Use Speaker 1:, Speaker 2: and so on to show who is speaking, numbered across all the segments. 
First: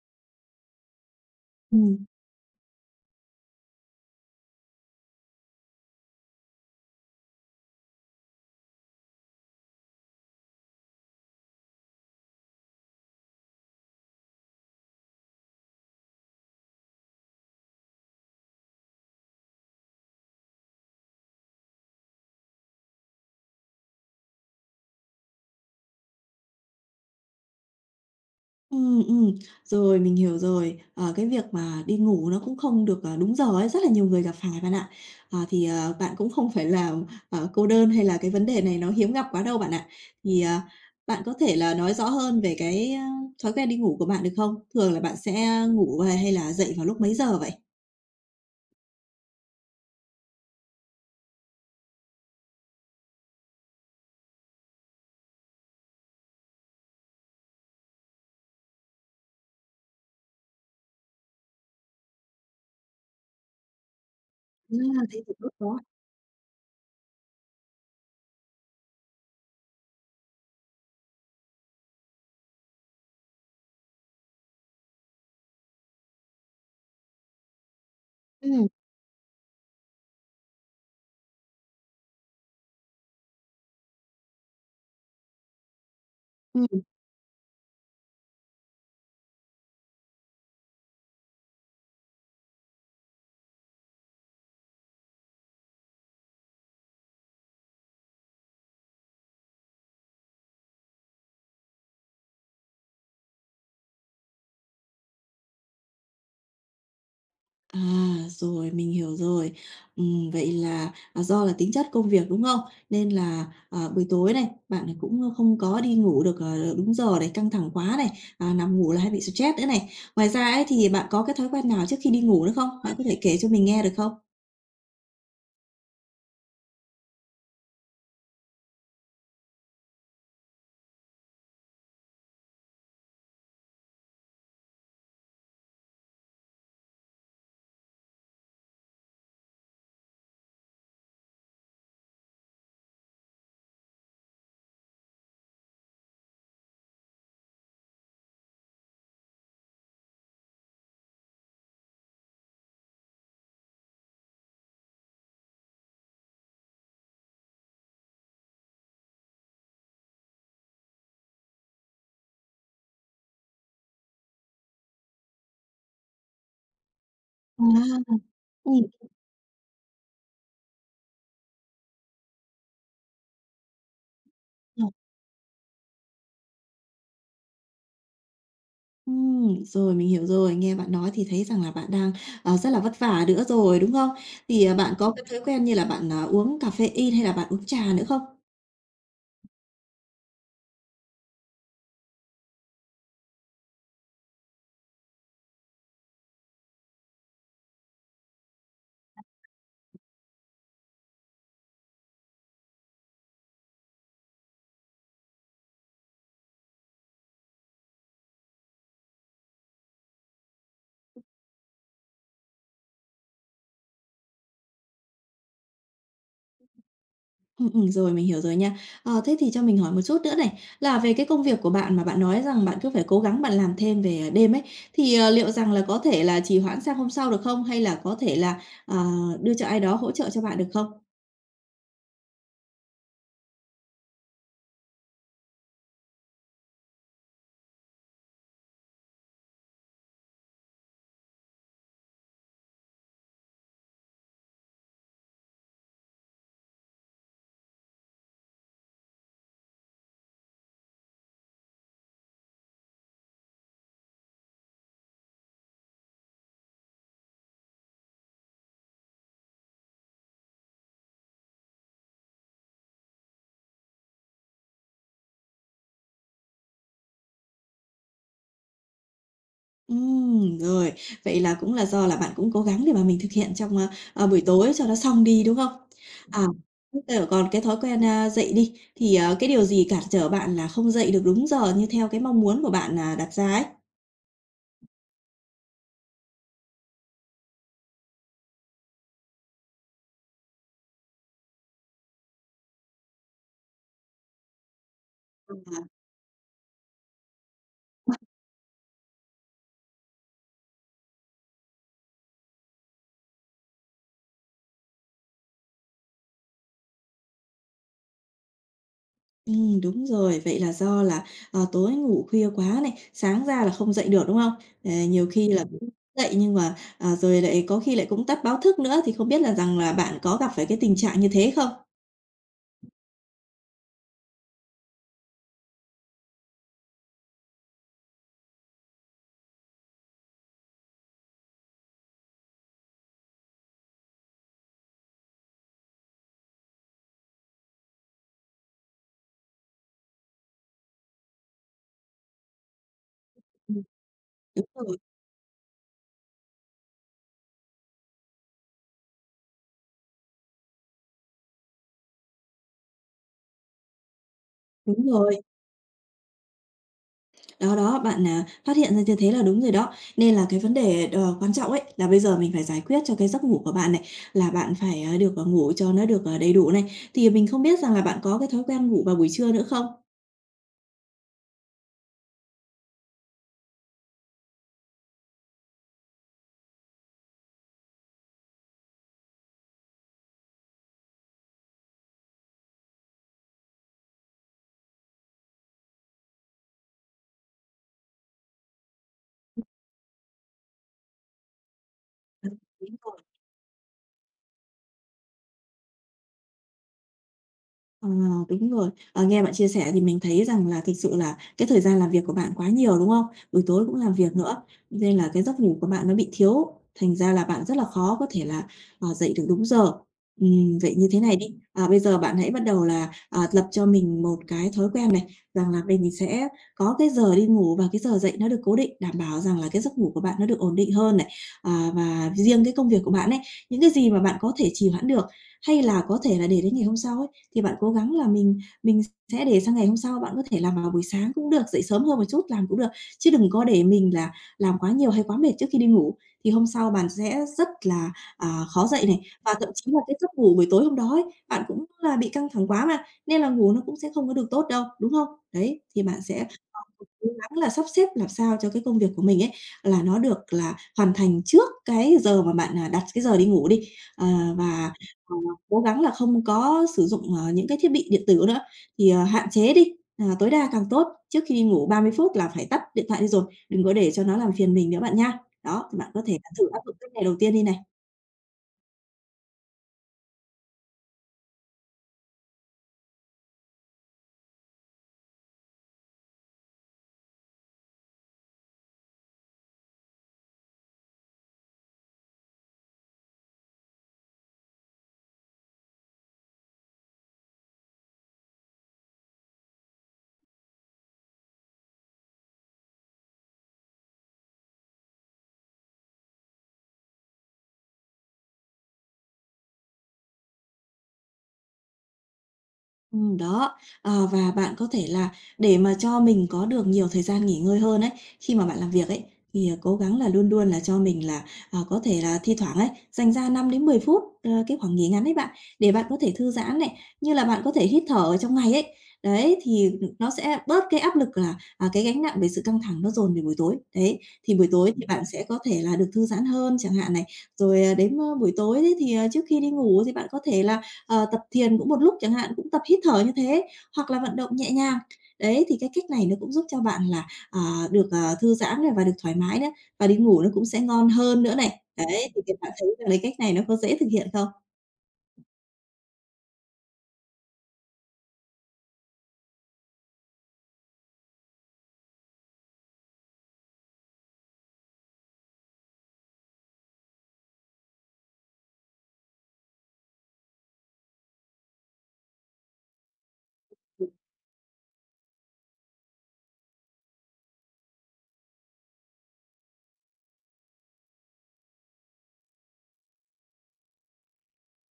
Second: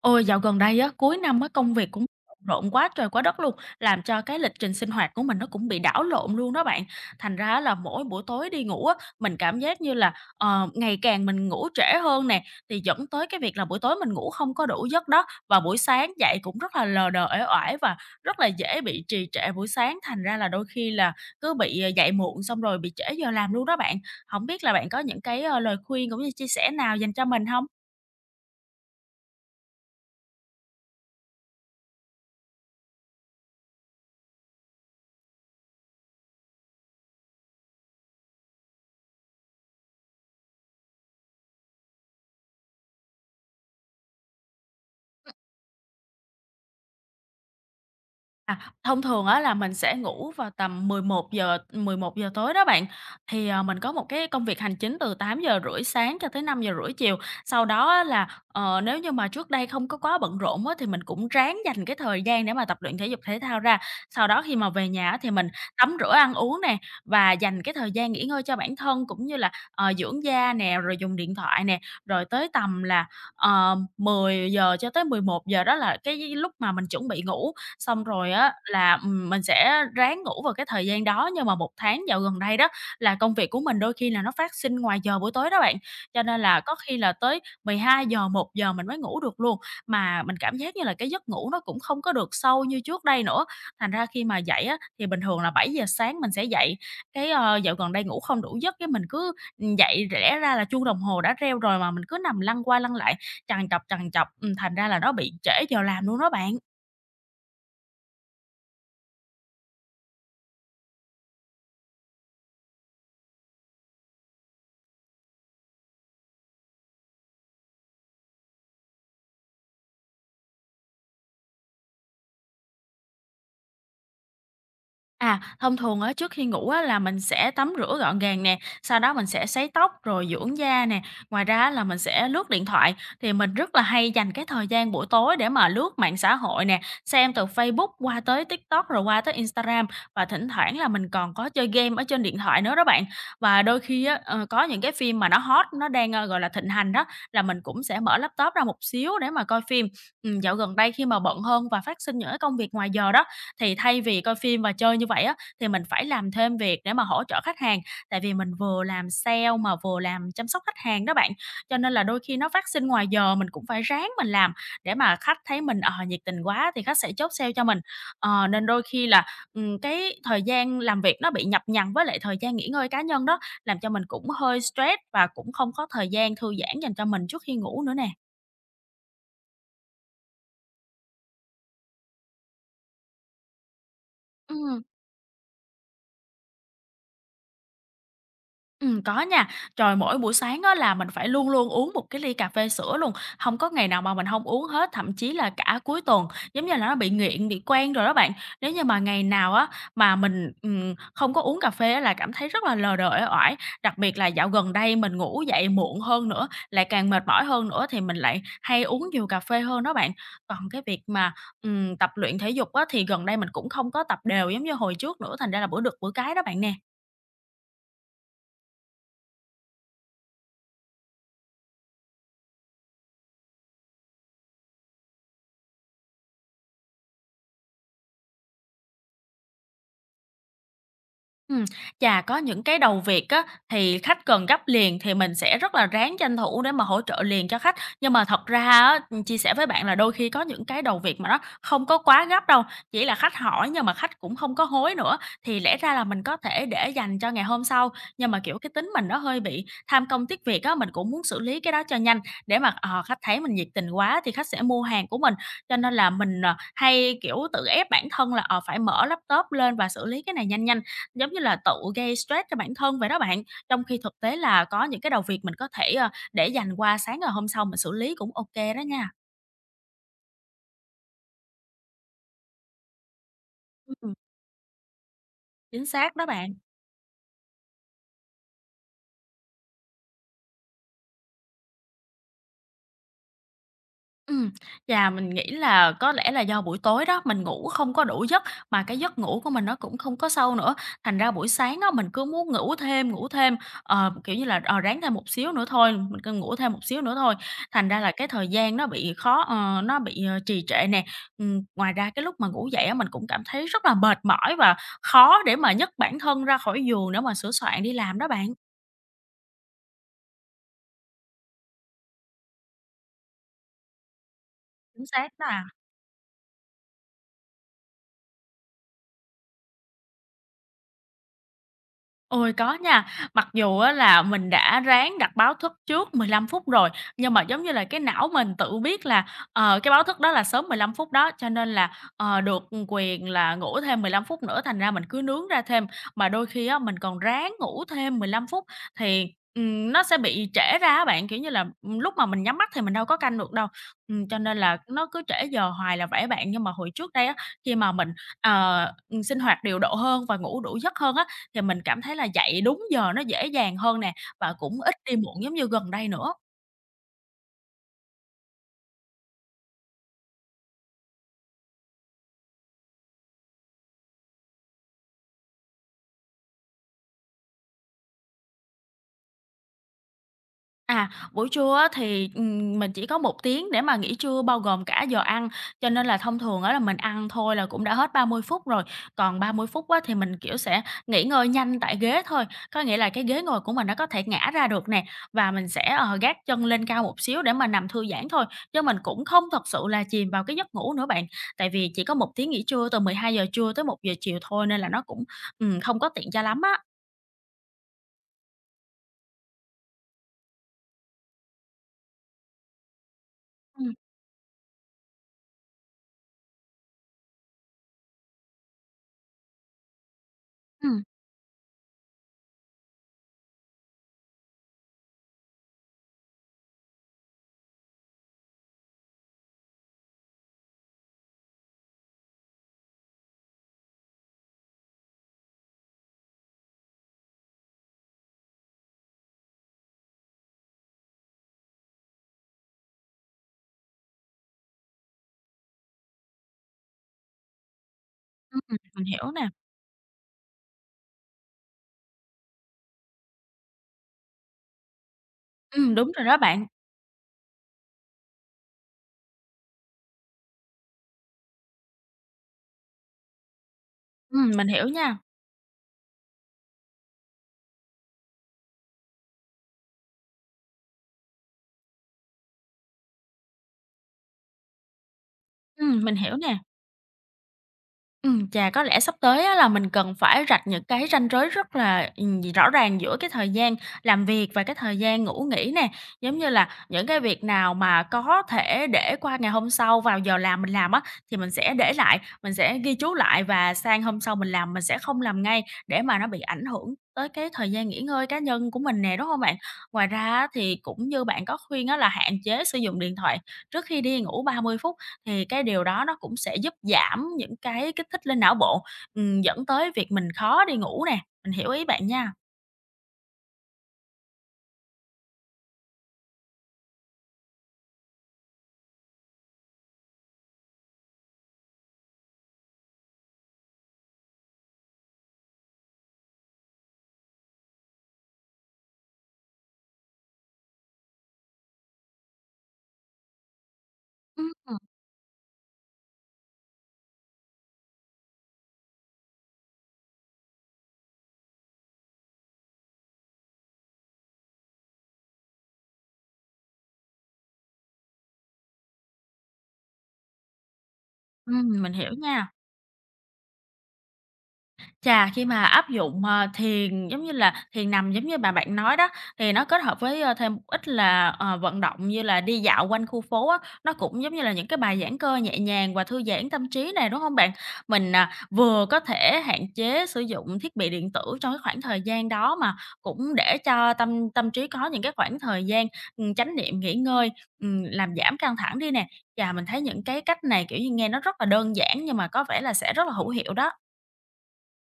Speaker 1: Ôi, dạo gần đây á, cuối năm á, công việc
Speaker 2: Ừm,
Speaker 1: cũng bận rộn quá trời quá đất luôn, làm cho cái lịch trình sinh hoạt của mình nó cũng bị đảo lộn luôn đó bạn. Thành ra á là mỗi buổi tối đi ngủ á, mình cảm giác như là, ngày càng mình ngủ trễ hơn nè, thì dẫn tới cái việc là buổi tối mình ngủ không có đủ giấc đó, và buổi sáng dậy cũng rất là lờ đờ, uể oải và rất là dễ bị trì trệ buổi sáng, thành ra là đôi khi là cứ bị, dậy muộn xong rồi bị trễ giờ làm luôn đó bạn. Không biết là bạn có những cái, lời khuyên cũng như chia sẻ nào dành cho mình không?
Speaker 2: ừm, ừm, Rồi mình hiểu rồi. Ờ, cái việc mà đi ngủ nó cũng không được, đúng giờ ấy, rất là nhiều người gặp phải bạn ạ. Thì, bạn cũng không phải là, cô đơn hay là cái vấn đề này nó hiếm gặp quá đâu bạn ạ. Thì, bạn có thể là nói rõ hơn về cái, thói quen đi ngủ của bạn được không? Thường là bạn sẽ ngủ hay hay là dậy vào lúc mấy giờ vậy?
Speaker 1: À, thông thường á là mình sẽ ngủ vào tầm mười mười một giờ tối đó bạn. Thì, mình có một cái công việc hành chính từ 8:30 sáng cho tới 5:30 chiều. Sau đó á là, nếu như mà trước đây không có quá bận rộn á, thì mình cũng ráng dành cái thời gian để mà tập luyện thể dục thể thao ra. Sau đó khi mà
Speaker 2: À,
Speaker 1: về nhà á
Speaker 2: thế
Speaker 1: thì
Speaker 2: thì tốt
Speaker 1: mình
Speaker 2: quá.
Speaker 1: tắm rửa ăn uống nè, và dành cái thời gian nghỉ ngơi cho bản thân cũng như là, dưỡng da nè, rồi dùng điện thoại nè. Rồi tới tầm là, 10 giờ cho tới 11 giờ đó là cái lúc mà mình chuẩn bị ngủ. Xong rồi á là, mình sẽ ráng ngủ vào cái thời gian đó, nhưng mà một tháng dạo gần đây đó là công việc của mình đôi khi là nó phát sinh ngoài giờ buổi tối đó bạn, cho nên là
Speaker 2: Ừm.
Speaker 1: có khi là tới 12 giờ 1 giờ mình mới ngủ được luôn. Mà mình cảm giác như là cái giấc ngủ nó cũng không có được sâu như trước đây nữa, thành ra khi mà dậy á thì bình thường là 7 giờ sáng mình sẽ dậy, cái, dạo gần đây ngủ không đủ giấc cái mình cứ, dậy rẽ ra là chuông đồng hồ đã reo rồi mà mình cứ nằm lăn qua lăn lại, trằn trọc, thành ra là nó bị trễ giờ làm luôn đó bạn.
Speaker 2: À, rồi, mình hiểu rồi. Vậy là, do là tính chất công việc, đúng không? Nên là, buổi tối này, bạn này cũng, không có đi ngủ được, đúng giờ này, căng thẳng quá này, nằm ngủ là hay bị stress nữa này. Ngoài ra ấy thì bạn có cái thói quen nào trước khi đi ngủ nữa không? Bạn có thể kể cho mình nghe được không?
Speaker 1: À, thông thường á, trước khi ngủ á, là mình sẽ tắm rửa gọn gàng nè, sau đó mình sẽ sấy tóc rồi dưỡng da nè. Ngoài ra á, là mình sẽ lướt điện thoại, thì mình rất là hay dành cái thời gian buổi tối để mà lướt mạng xã hội nè, xem từ Facebook qua tới TikTok rồi qua tới Instagram và thỉnh thoảng là mình còn có chơi game ở trên điện thoại nữa đó bạn. Và đôi khi á, có những cái phim mà nó hot, nó đang, gọi là, thịnh hành đó, là mình cũng sẽ mở laptop ra một xíu để mà coi phim. Dạo gần đây khi mà bận hơn và phát sinh những cái công việc ngoài giờ đó, thì thay vì coi phim và chơi như vậy á, thì mình phải làm thêm việc để mà hỗ trợ khách hàng, tại vì mình vừa làm sale mà vừa làm chăm sóc khách hàng đó bạn. Cho nên là đôi khi nó phát sinh ngoài giờ mình cũng phải ráng mình làm để mà khách thấy mình, nhiệt tình quá thì khách sẽ chốt sale
Speaker 2: À,
Speaker 1: cho mình. Ờ, nên đôi
Speaker 2: ừm,
Speaker 1: khi là, cái thời gian làm việc nó bị nhập nhằng với lại thời gian nghỉ ngơi cá nhân đó, làm cho mình cũng hơi
Speaker 2: rồi.
Speaker 1: stress và cũng không có thời gian thư giãn dành cho mình trước khi ngủ nữa nè.
Speaker 2: Rồi, mình hiểu rồi. Nghe bạn nói thì thấy rằng là bạn đang, rất là vất vả nữa rồi, đúng không? Thì,
Speaker 1: Ừm.
Speaker 2: bạn có cái thói quen như là bạn, uống cà phê in hay là bạn uống trà nữa không?
Speaker 1: Có nha. Trời, mỗi buổi sáng á là mình phải luôn luôn uống một cái ly cà phê sữa luôn, không có ngày nào mà mình không uống hết, thậm chí là cả cuối tuần, giống như là nó bị nghiện, bị quen rồi đó bạn. Nếu như mà ngày nào á mà mình, không có uống cà phê á là cảm thấy rất là lờ đờ, uể oải. Đặc biệt là dạo gần đây mình ngủ dậy muộn hơn nữa, lại càng mệt mỏi hơn nữa thì mình lại hay uống nhiều cà phê hơn đó bạn. Còn cái việc mà, tập luyện thể dục á thì gần đây mình cũng không có tập đều giống như hồi trước nữa, thành ra là bữa được bữa cái đó bạn nè.
Speaker 2: Ừ Rồi, mình hiểu rồi nha. Thế thì cho mình hỏi một chút nữa này, là về cái công việc của bạn mà bạn nói rằng bạn cứ phải cố gắng bạn làm thêm về, đêm ấy, thì, liệu rằng là có thể là trì hoãn sang hôm sau được không? Hay là có thể là, đưa cho ai đó hỗ trợ cho bạn được không?
Speaker 1: Ừm, chà, có những cái đầu việc á, thì khách cần gấp liền thì mình sẽ rất là ráng tranh thủ để mà hỗ trợ liền cho khách. Nhưng mà thật ra á, chia sẻ với bạn là đôi khi có những cái đầu việc mà nó không có quá gấp đâu, chỉ là khách hỏi nhưng mà khách cũng không có hối nữa, thì lẽ ra là mình có thể để dành cho ngày hôm sau. Nhưng mà, kiểu, cái tính mình nó hơi bị tham công tiếc việc á, mình cũng muốn xử lý cái đó cho nhanh để mà, khách thấy mình nhiệt tình quá thì khách sẽ mua hàng của mình. Cho nên là mình, hay, kiểu, tự ép bản thân là, phải mở laptop lên và xử lý cái này nhanh nhanh. Giống như là tự gây stress cho bản thân vậy đó bạn, trong khi thực tế là có những cái đầu việc mình có thể, để dành qua sáng ngày hôm sau mình xử lý cũng ok đó nha.
Speaker 2: Rồi, vậy là cũng là do là bạn cũng cố gắng để mà mình thực hiện trong,
Speaker 1: Ừm,
Speaker 2: buổi tối cho nó xong đi, đúng không?
Speaker 1: chính xác đó
Speaker 2: À,
Speaker 1: bạn.
Speaker 2: còn cái thói quen, dậy đi, thì, cái điều gì cản trở bạn là không dậy được đúng giờ như theo cái mong muốn của bạn, đặt ra
Speaker 1: Ừm, chà, mình nghĩ là có lẽ là do buổi tối đó mình ngủ không có đủ giấc, mà cái giấc ngủ của mình nó cũng không có sâu nữa, thành ra buổi sáng á mình cứ muốn ngủ thêm, kiểu như là, ráng thêm một xíu nữa
Speaker 2: ấy?
Speaker 1: thôi, mình cứ ngủ thêm một xíu nữa thôi, thành ra là cái thời gian nó bị khó nó bị, trì trệ nè. Ngoài ra cái lúc mà ngủ dậy á mình cũng cảm thấy rất là mệt mỏi và khó để mà nhấc bản thân ra khỏi giường để mà sửa soạn đi làm đó bạn.
Speaker 2: Đúng rồi, vậy là do là, tối ngủ khuya quá này, sáng ra là không dậy được, đúng không?
Speaker 1: Chính
Speaker 2: Nhiều
Speaker 1: xác đó
Speaker 2: khi là
Speaker 1: ạ.
Speaker 2: cũng dậy nhưng mà, rồi lại có khi lại cũng tắt báo thức nữa, thì không biết là rằng là bạn có gặp phải cái tình trạng như thế không?
Speaker 1: Ôi, có nha. Mặc dù á là mình đã ráng đặt báo thức trước 15 phút rồi, nhưng mà, giống như là, cái não mình tự biết là, cái báo thức đó là sớm 15 phút đó, cho nên là, được quyền là ngủ thêm 15 phút nữa, thành ra mình cứ nướng ra thêm. Mà đôi khi á, mình còn ráng ngủ thêm 15 phút thì, nó sẽ bị trễ ra á bạn, kiểu như là, lúc mà mình nhắm mắt thì mình đâu có canh được đâu.
Speaker 2: Ừm,
Speaker 1: Cho nên
Speaker 2: Đúng
Speaker 1: là
Speaker 2: rồi,
Speaker 1: nó cứ trễ giờ hoài là vậy bạn. Nhưng mà hồi trước đây á, khi mà mình, ờ, sinh hoạt điều độ hơn và ngủ đủ giấc hơn á, thì mình cảm thấy là dậy đúng giờ nó dễ dàng hơn nè và cũng ít
Speaker 2: đúng
Speaker 1: đi
Speaker 2: rồi.
Speaker 1: muộn giống như gần đây nữa.
Speaker 2: Đó, đó, bạn, phát hiện ra như thế là đúng rồi đó. Nên là cái vấn đề đờ quan trọng ấy, là bây giờ mình phải giải quyết cho cái giấc ngủ của bạn này, là bạn phải, được, ngủ cho nó được, đầy đủ này. Thì mình không biết rằng là bạn có cái thói quen ngủ vào buổi trưa nữa không?
Speaker 1: À, buổi trưa á thì, mình chỉ có một tiếng để mà nghỉ trưa bao gồm cả giờ ăn, cho nên là thông thường á là mình ăn thôi là cũng đã hết 30 phút rồi. Còn 30 phút á thì mình, kiểu, sẽ nghỉ ngơi nhanh tại ghế thôi, có nghĩa là cái ghế ngồi của mình nó có thể ngả ra được nè, và mình sẽ, gác chân lên cao một xíu để mà nằm thư giãn thôi, chứ mình cũng không thật sự là chìm vào cái giấc ngủ nữa bạn. Tại vì chỉ có một
Speaker 2: Ừ,
Speaker 1: tiếng nghỉ trưa
Speaker 2: đúng
Speaker 1: từ mười
Speaker 2: rồi.
Speaker 1: hai giờ trưa tới một giờ chiều thôi nên là nó cũng, không có tiện cho lắm á.
Speaker 2: Ờ, Đúng rồi. Ờ, Nghe bạn chia sẻ thì mình thấy rằng là thực sự là cái thời gian làm việc của bạn quá nhiều, đúng không? Buổi tối cũng
Speaker 1: Ừm,
Speaker 2: làm việc nữa, nên là cái giấc ngủ của bạn nó bị thiếu, thành ra là bạn rất là khó có thể là, dậy được đúng giờ. Vậy
Speaker 1: ừm,
Speaker 2: như thế này đi, bây giờ bạn hãy bắt đầu là, lập cho mình một cái thói quen này, rằng là mình sẽ có cái giờ đi ngủ và cái giờ dậy nó được cố định, đảm bảo rằng là cái giấc ngủ của bạn nó được ổn định hơn này. Và riêng cái công việc của bạn ấy, những cái gì mà bạn có thể trì hoãn được, hay là có thể là để đến ngày hôm sau ấy, thì bạn cố gắng là mình sẽ để sang ngày hôm sau, bạn có thể làm vào buổi sáng cũng được, dậy sớm hơn một chút làm cũng được, chứ đừng có để mình là làm quá nhiều hay quá mệt trước khi đi ngủ, thì hôm sau bạn sẽ rất là,
Speaker 1: ừm,
Speaker 2: khó
Speaker 1: mình
Speaker 2: dậy này.
Speaker 1: hiểu nè.
Speaker 2: Và thậm chí là cái giấc ngủ buổi tối hôm đó ấy, bạn cũng là bị căng thẳng quá mà, nên là ngủ nó cũng sẽ không có được tốt đâu, đúng không? Đấy, thì
Speaker 1: Đúng
Speaker 2: bạn
Speaker 1: rồi đó
Speaker 2: sẽ
Speaker 1: bạn.
Speaker 2: ờ, cố gắng là sắp xếp làm sao cho cái công việc của mình ấy, là nó được là hoàn thành trước cái giờ mà bạn, đặt cái giờ đi ngủ đi.
Speaker 1: Mình hiểu
Speaker 2: Và,
Speaker 1: nha.
Speaker 2: ờ cố gắng là không có sử dụng, những cái thiết bị điện tử nữa, thì, hạn chế đi, tối đa càng tốt. Trước khi đi ngủ 30 phút là phải tắt điện thoại đi rồi, đừng có để cho nó làm phiền mình nữa bạn nha. Đó, thì bạn
Speaker 1: Mình
Speaker 2: có
Speaker 1: hiểu
Speaker 2: thể
Speaker 1: nè.
Speaker 2: thử áp dụng cách này đầu tiên đi này.
Speaker 1: Chà, có lẽ sắp tới á là mình cần phải rạch những cái ranh giới rất là, gì rõ ràng giữa cái thời gian làm việc và cái thời gian ngủ nghỉ nè. Giống như là những cái việc nào mà có thể để qua ngày hôm sau vào giờ làm mình làm á, thì mình sẽ để lại, mình sẽ ghi chú lại và sang hôm sau mình làm mình sẽ không làm ngay để mà nó bị ảnh hưởng tới cái thời gian nghỉ ngơi cá nhân của mình nè, đúng hông bạn? Ngoài ra á thì cũng như bạn có khuyên á là hạn chế sử dụng điện thoại trước khi đi ngủ 30 phút. Thì cái điều đó nó cũng sẽ giúp giảm những cái kích thích lên não bộ, dẫn tới việc mình khó đi ngủ nè, mình hiểu ý bạn nha.
Speaker 2: Đó, và bạn có thể là để mà cho mình có được nhiều thời gian nghỉ ngơi hơn ấy, khi mà bạn làm việc ấy, thì, cố gắng là luôn luôn là cho mình là, có thể là thi thoảng ấy, dành ra 5 đến 10 phút, cái khoảng nghỉ ngắn ấy bạn, để bạn có thể thư giãn này, như là bạn có thể hít thở ở trong ngày ấy. Đấy, thì, nó sẽ bớt cái áp lực là, cái gánh nặng về sự căng thẳng nó dồn về buổi tối. Đấy,
Speaker 1: Ừm,
Speaker 2: thì buổi
Speaker 1: ừm,
Speaker 2: tối thì bạn sẽ có thể là được thư giãn hơn chẳng hạn này, rồi, đến, buổi tối đấy thì, trước khi đi ngủ thì bạn có thể là tập thiền cũng một lúc chẳng hạn, cũng tập hít thở như thế, hoặc là vận động nhẹ nhàng. Đấy, thì cái cách này nó cũng giúp cho bạn là, được, thư giãn này và được thoải mái nữa, và đi ngủ nó cũng sẽ ngon hơn nữa này.
Speaker 1: mình hiểu
Speaker 2: Đấy, thì
Speaker 1: nha.
Speaker 2: các bạn thấy rằng cái cách này nó có dễ thực hiện không?
Speaker 1: Chà, khi mà áp dụng, thiền, giống như là, thiền nằm giống như bà bạn nói đó, thì nó kết hợp với, thêm một ít là, vận động như là đi dạo quanh khu phố á, nó cũng giống như là những cái bài giãn cơ nhẹ nhàng và thư giãn tâm trí này đúng không bạn? Mình, à, vừa có thể hạn chế sử dụng thiết bị điện tử trong cái khoảng thời gian đó mà cũng để cho tâm tâm trí có những cái khoảng thời gian, chánh niệm, nghỉ ngơi, làm giảm căng thẳng đi nè. Chà, mình thấy những cái cách này, kiểu như, nghe nó rất là đơn giản nhưng mà có vẻ là sẽ rất là hữu hiệu đó.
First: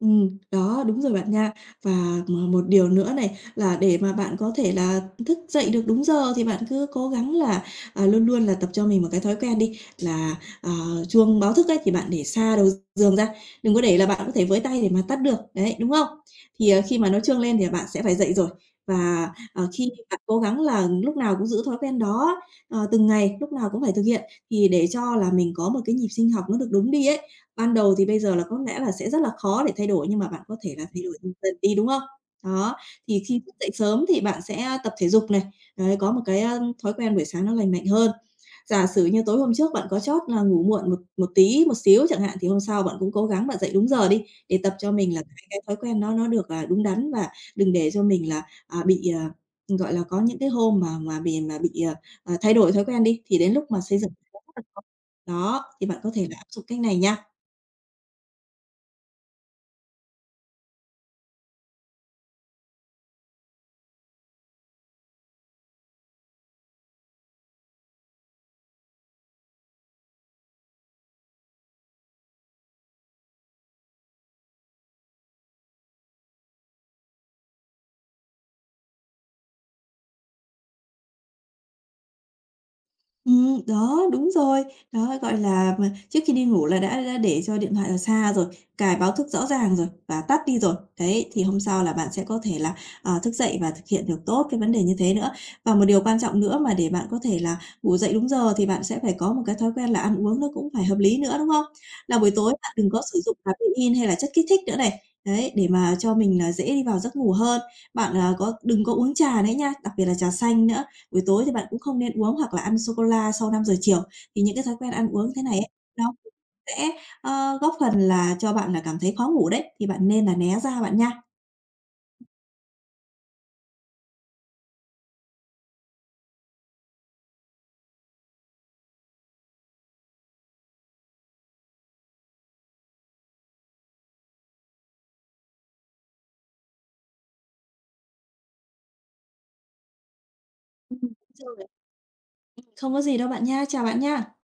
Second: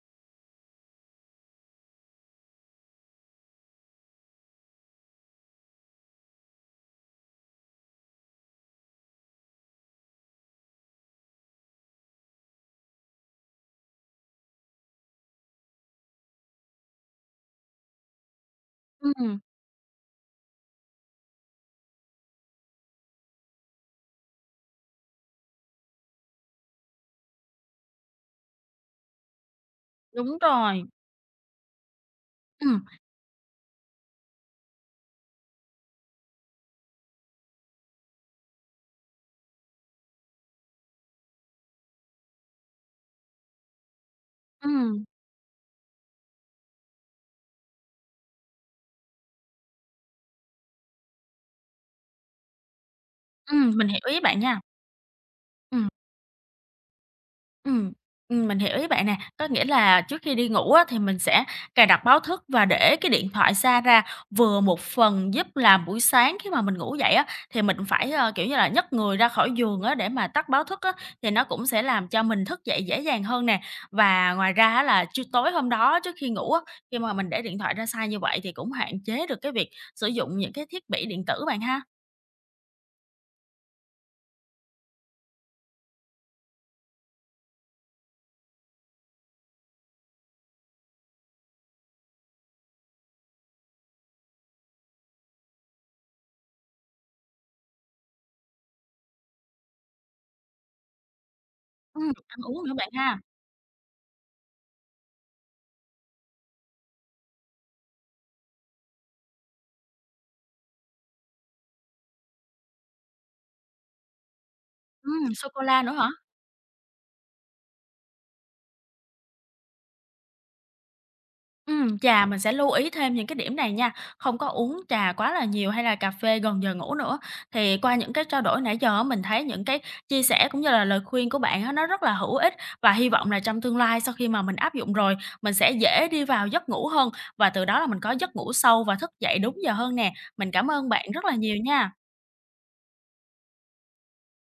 Speaker 2: Đó, đúng rồi bạn nha. Và một điều nữa này, là để mà bạn có thể là thức dậy được đúng giờ thì bạn cứ cố gắng là, luôn luôn là tập cho mình một cái thói quen đi, là, ờ, chuông báo thức ấy thì bạn để xa đầu giường ra, đừng có để là bạn có thể với tay để mà tắt được, đấy, đúng không? Thì, khi mà nó chuông lên thì bạn sẽ phải dậy rồi. Và,
Speaker 1: Ừm.
Speaker 2: khi bạn cố gắng là lúc nào cũng giữ thói quen đó, từng ngày, lúc nào cũng phải thực hiện, thì để cho là mình có một cái nhịp sinh học nó được đúng đi ấy. Ban đầu thì bây giờ là có lẽ là sẽ rất là khó để thay đổi, nhưng mà
Speaker 1: Đúng
Speaker 2: bạn có thể
Speaker 1: rồi.
Speaker 2: là thay đổi dần dần đi, đúng không? Đó,
Speaker 1: Ừm,
Speaker 2: thì khi thức dậy sớm thì bạn sẽ tập thể dục này, đấy, có một cái, thói quen buổi sáng nó lành mạnh hơn. Giả sử như tối hôm trước bạn có chót là ngủ muộn một một tí, một xíu chẳng hạn, thì hôm sau bạn cũng cố gắng bạn dậy đúng giờ đi, để tập cho
Speaker 1: ừm,
Speaker 2: mình là cái thói quen nó được, đúng đắn và đừng để cho mình là, bị, gọi là, có những cái hôm mà bị, thay đổi thói quen đi, thì đến lúc mà
Speaker 1: mình
Speaker 2: xây
Speaker 1: hiểu
Speaker 2: dựng
Speaker 1: ý
Speaker 2: nó
Speaker 1: bạn
Speaker 2: rất
Speaker 1: nha.
Speaker 2: là khó. Đó, thì
Speaker 1: Ừm,
Speaker 2: bạn có thể là áp dụng cách này nha.
Speaker 1: ừm, mình hiểu ý bạn nè. Có nghĩa là trước khi đi ngủ á, thì mình sẽ cài đặt báo thức và để cái điện thoại xa ra, vừa một phần giúp là buổi sáng khi mà mình ngủ dậy á, thì mình phải, kiểu như là, nhấc người ra khỏi giường á, để mà tắt báo thức á, thì nó cũng sẽ làm cho mình thức dậy dễ dàng hơn nè. Và ngoài ra á là trưa tối hôm đó trước khi ngủ á, khi mà mình để điện thoại ra xa như vậy thì cũng hạn chế được cái việc sử dụng những cái thiết bị điện tử bạn ha.
Speaker 2: Đó, đúng rồi. Đó, gọi là, mà trước khi đi ngủ là đã để cho điện thoại ở xa rồi, cài báo thức rõ ràng rồi và tắt đi rồi. Đấy, thì hôm sau là bạn sẽ có thể là, thức dậy và thực hiện được tốt cái vấn đề như thế nữa. Và một điều quan trọng nữa mà để bạn có thể là ngủ dậy đúng giờ thì bạn sẽ phải có một cái thói quen là ăn uống nó cũng phải hợp lý nữa, đúng không? Là buổi
Speaker 1: Ăn
Speaker 2: tối
Speaker 1: uống
Speaker 2: bạn
Speaker 1: nữa bạn
Speaker 2: đừng có
Speaker 1: ha.
Speaker 2: sử dụng caffeine hay là chất kích thích nữa này. Đấy, để mà cho mình là dễ đi vào giấc ngủ hơn. Bạn, có đừng có uống trà nữa nha, đặc biệt là trà xanh nữa. Buổi tối thì bạn cũng không nên uống hoặc là ăn sô-cô-la sau 5 giờ chiều, thì những cái thói quen ăn uống thế
Speaker 1: Sô
Speaker 2: này
Speaker 1: cô
Speaker 2: ấy,
Speaker 1: la nữa
Speaker 2: nó
Speaker 1: hả?
Speaker 2: cũng sẽ, góp phần là cho bạn là cảm thấy khó ngủ đấy, thì bạn nên là né ra bạn nha.
Speaker 1: Chà, mình sẽ lưu ý thêm những cái điểm này nha, không có uống trà quá là nhiều hay là cà phê gần giờ ngủ nữa. Thì qua những cái trao đổi nãy giờ á, mình thấy những cái chia sẻ cũng như là lời khuyên của bạn á, nó rất là hữu ích và hy vọng là trong tương lai sau khi mà mình áp dụng rồi, mình sẽ dễ đi vào giấc ngủ hơn và từ đó là mình có giấc ngủ sâu và thức dậy đúng giờ hơn nè. Mình cảm ơn
Speaker 2: Ừm,
Speaker 1: bạn rất là nhiều
Speaker 2: Rồi,
Speaker 1: nha.
Speaker 2: không có gì đâu bạn nha, chào bạn nha.